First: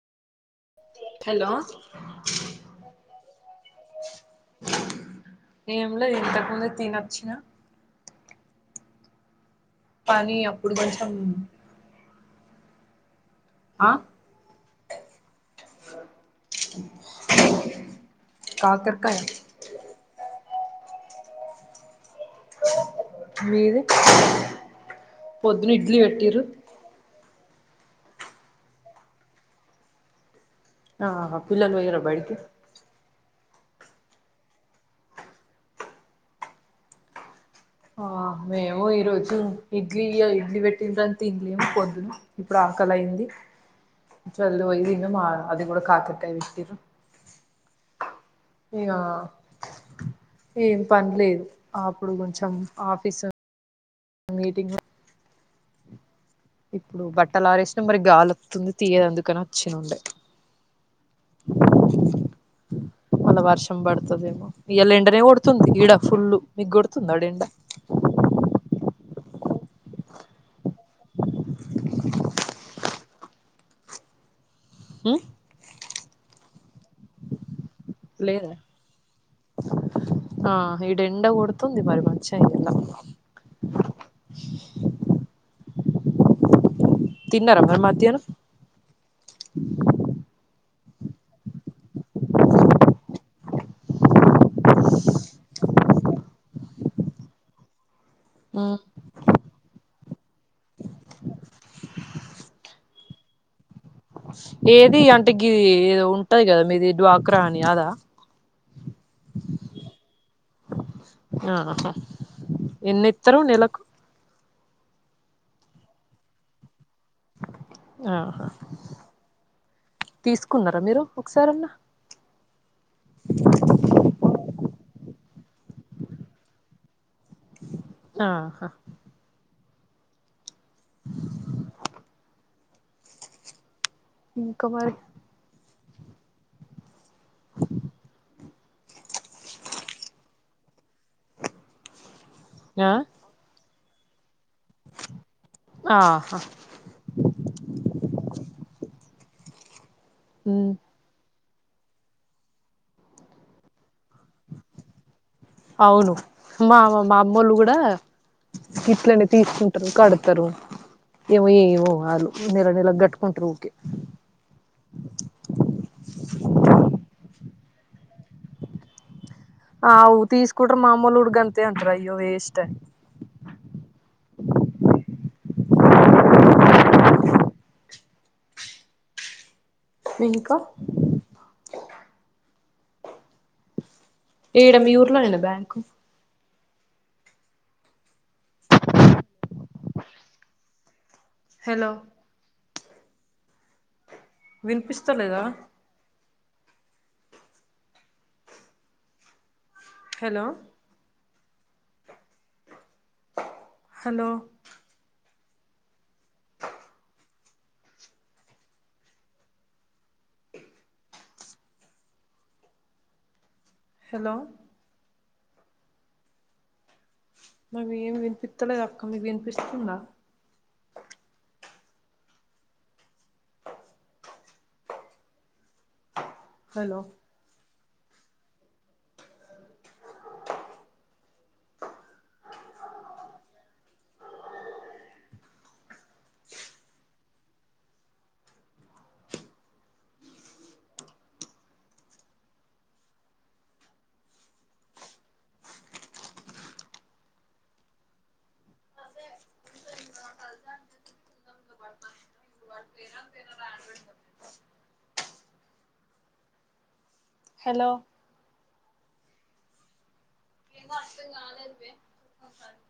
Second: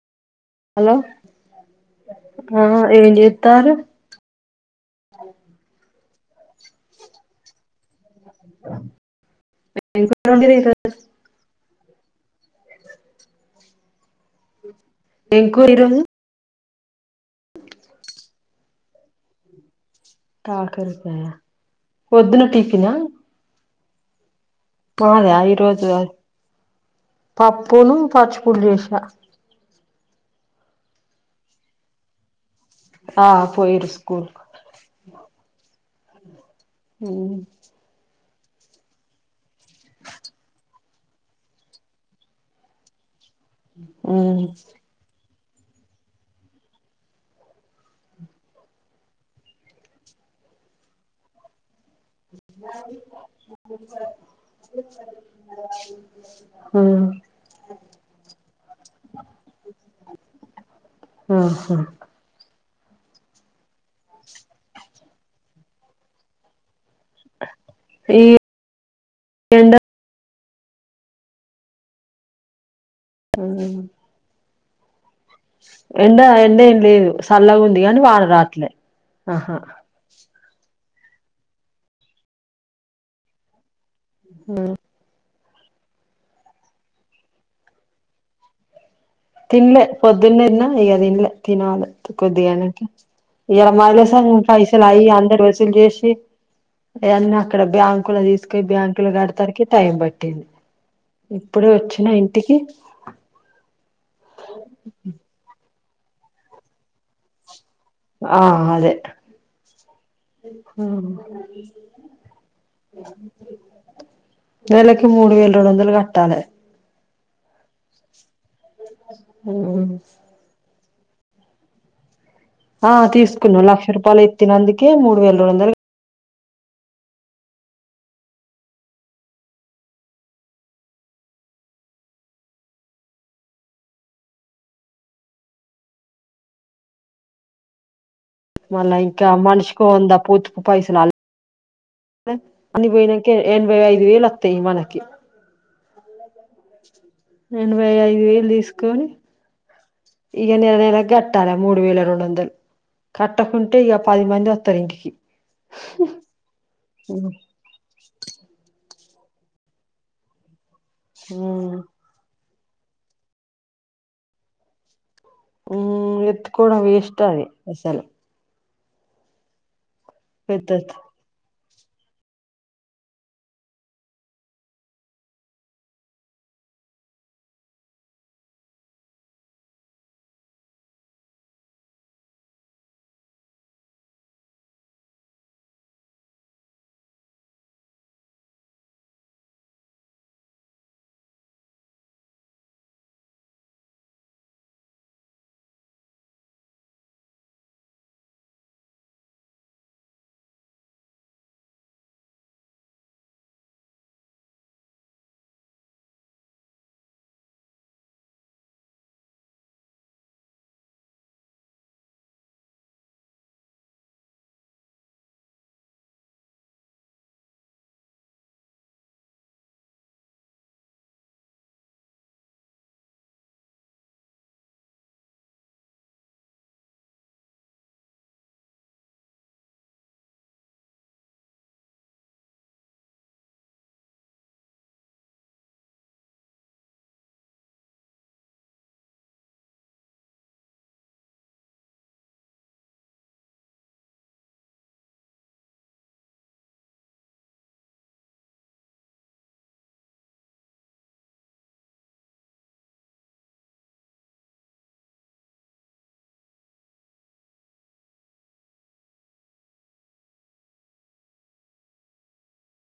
hello hello ఆ ఏం చేస్తారు ఏం లేదు ఇంతకు ముందే తినొచ్చిన ఆ [unintelligible] పని అప్పుడు కొంచెం ఆ ఏం కూర ఈరోజు కాకరకాయ కాకరకాయ పొద్దున టిఫిన్ ఆ మీది పొద్దున ఇడ్లీ పెట్టిర్రు పప్పును పచ్చిపూడి చేసినా ఆహా పిల్లలు పోయిరా బడికి ఆ పోయిరు స్కూల్ కు హమ్ ఆ మేము ఈరోజు ఇడ్లీ ఇడ్లీ పెట్టింన్రని తిన్లేము పొద్దున ఇప్పుడు ఆకలి అయింది మ్మ్ చల్ పోయి తిన్నమ అది కూడా కాకరకాయ విత్తిర్రు ఇకా ఏం పనిలేదు అప్పుడు కూ మీటింగ్ [unintelligible] ఇప్పుడు బట్టలు ఆరేసినా మరి గాలి వత్తుంది తీయేది అందుకని వచ్చిన ఉండే ఆహా మల్ల వర్షం పడుతదేమో ఇయాలా ఎండనే కొడుతుంది గిడ ఫుల్లు మిగ్గోడుతుందా ఆడెండ ఫీ ఆ మ్ ఎండ ఎండ ఏం లేదు సల్లగా ఉంది కాని వాన లేదా రాట్లే ఆహా ఆ ఈడ ఎండ కొడుతుంది మరి మంచిగా ఇయల మ్ తిన్నారా మరి మధ్యానం తిన్లే పొద్దున తిన్న ఇక తిన్లే తినాలే కొద్దిగా [unintelligible] ఈయల [unintelligible] పైసలు అయ్యి అందరు వసూలు చేసి ఇఅన్ని అక్కడ బ్యాంకు లో తీసుక ఉమ్ బ్యాంక్ కులో కడతానికి టైం పట్టింది ఇప్పుడే వచ్చిన ఇంటికి ఏది అంటే గీ ఏదొ ఉంటది కదా మీది డ్వాక్రా అని అదా ఆ అదే ఆహా ఎన్నిత్తరు నెలకు మ్ నెలకి మూడు వేల రెండు వందలు కట్టాలె ఆహ మ్ తీసుకున్నారా మీరు ఒకసారన్న ఆ తీసుకున్నా లక్ష రూపాయలు ఎత్తినందుకే మూడు వేల రెండు వందలు ఆహా ఇంక మరి మళ్ళా ఇంకా మనిషికో వంద పూతుపు పైసలు అ అని ఆ పోయినా కె ఎనభై ఐదు వేల అత్తయి మనకి ఆహా ఎనభై ఐదు వేలు తీసుకొని ఇక ఉమ్ నెల నెల గట్ కట్టాలా మూడు వేల రెండు వందలు కట్టకుంటే ఇక పది మంది వత్తారు ఇంటికి అవును మా మా అమ్మోళ్ళు కూడ్ [unintelligible] ఇట్లనే తీసుకుంటారు కడతారు ఏమో ఏమో వాళ్ళు నెల నెలకు గట్టుకుంటారు ఊకే ఊమ్ ఎత్తుకోడం ఇ వేస్ట్ అది అసలు అవ్ తీసుకుంట్రర్ మా పెద్దది అమ్మల్లు గుడా గంతే అంటారు అయ్యో వేస్ట్ అని ఇంకా ఈడ మీ ఊర్లోనేనా బ్యాంకు హలో వినిపిస్తలేదా హలో హలో హలో నాకు ఏమి వినిపిత్తలేదక్క మీకు వినిపిస్తుందా హలో [inaudible] హలో ఏందో అర్థం కాలేదు మే చెప్పు ఒకసారి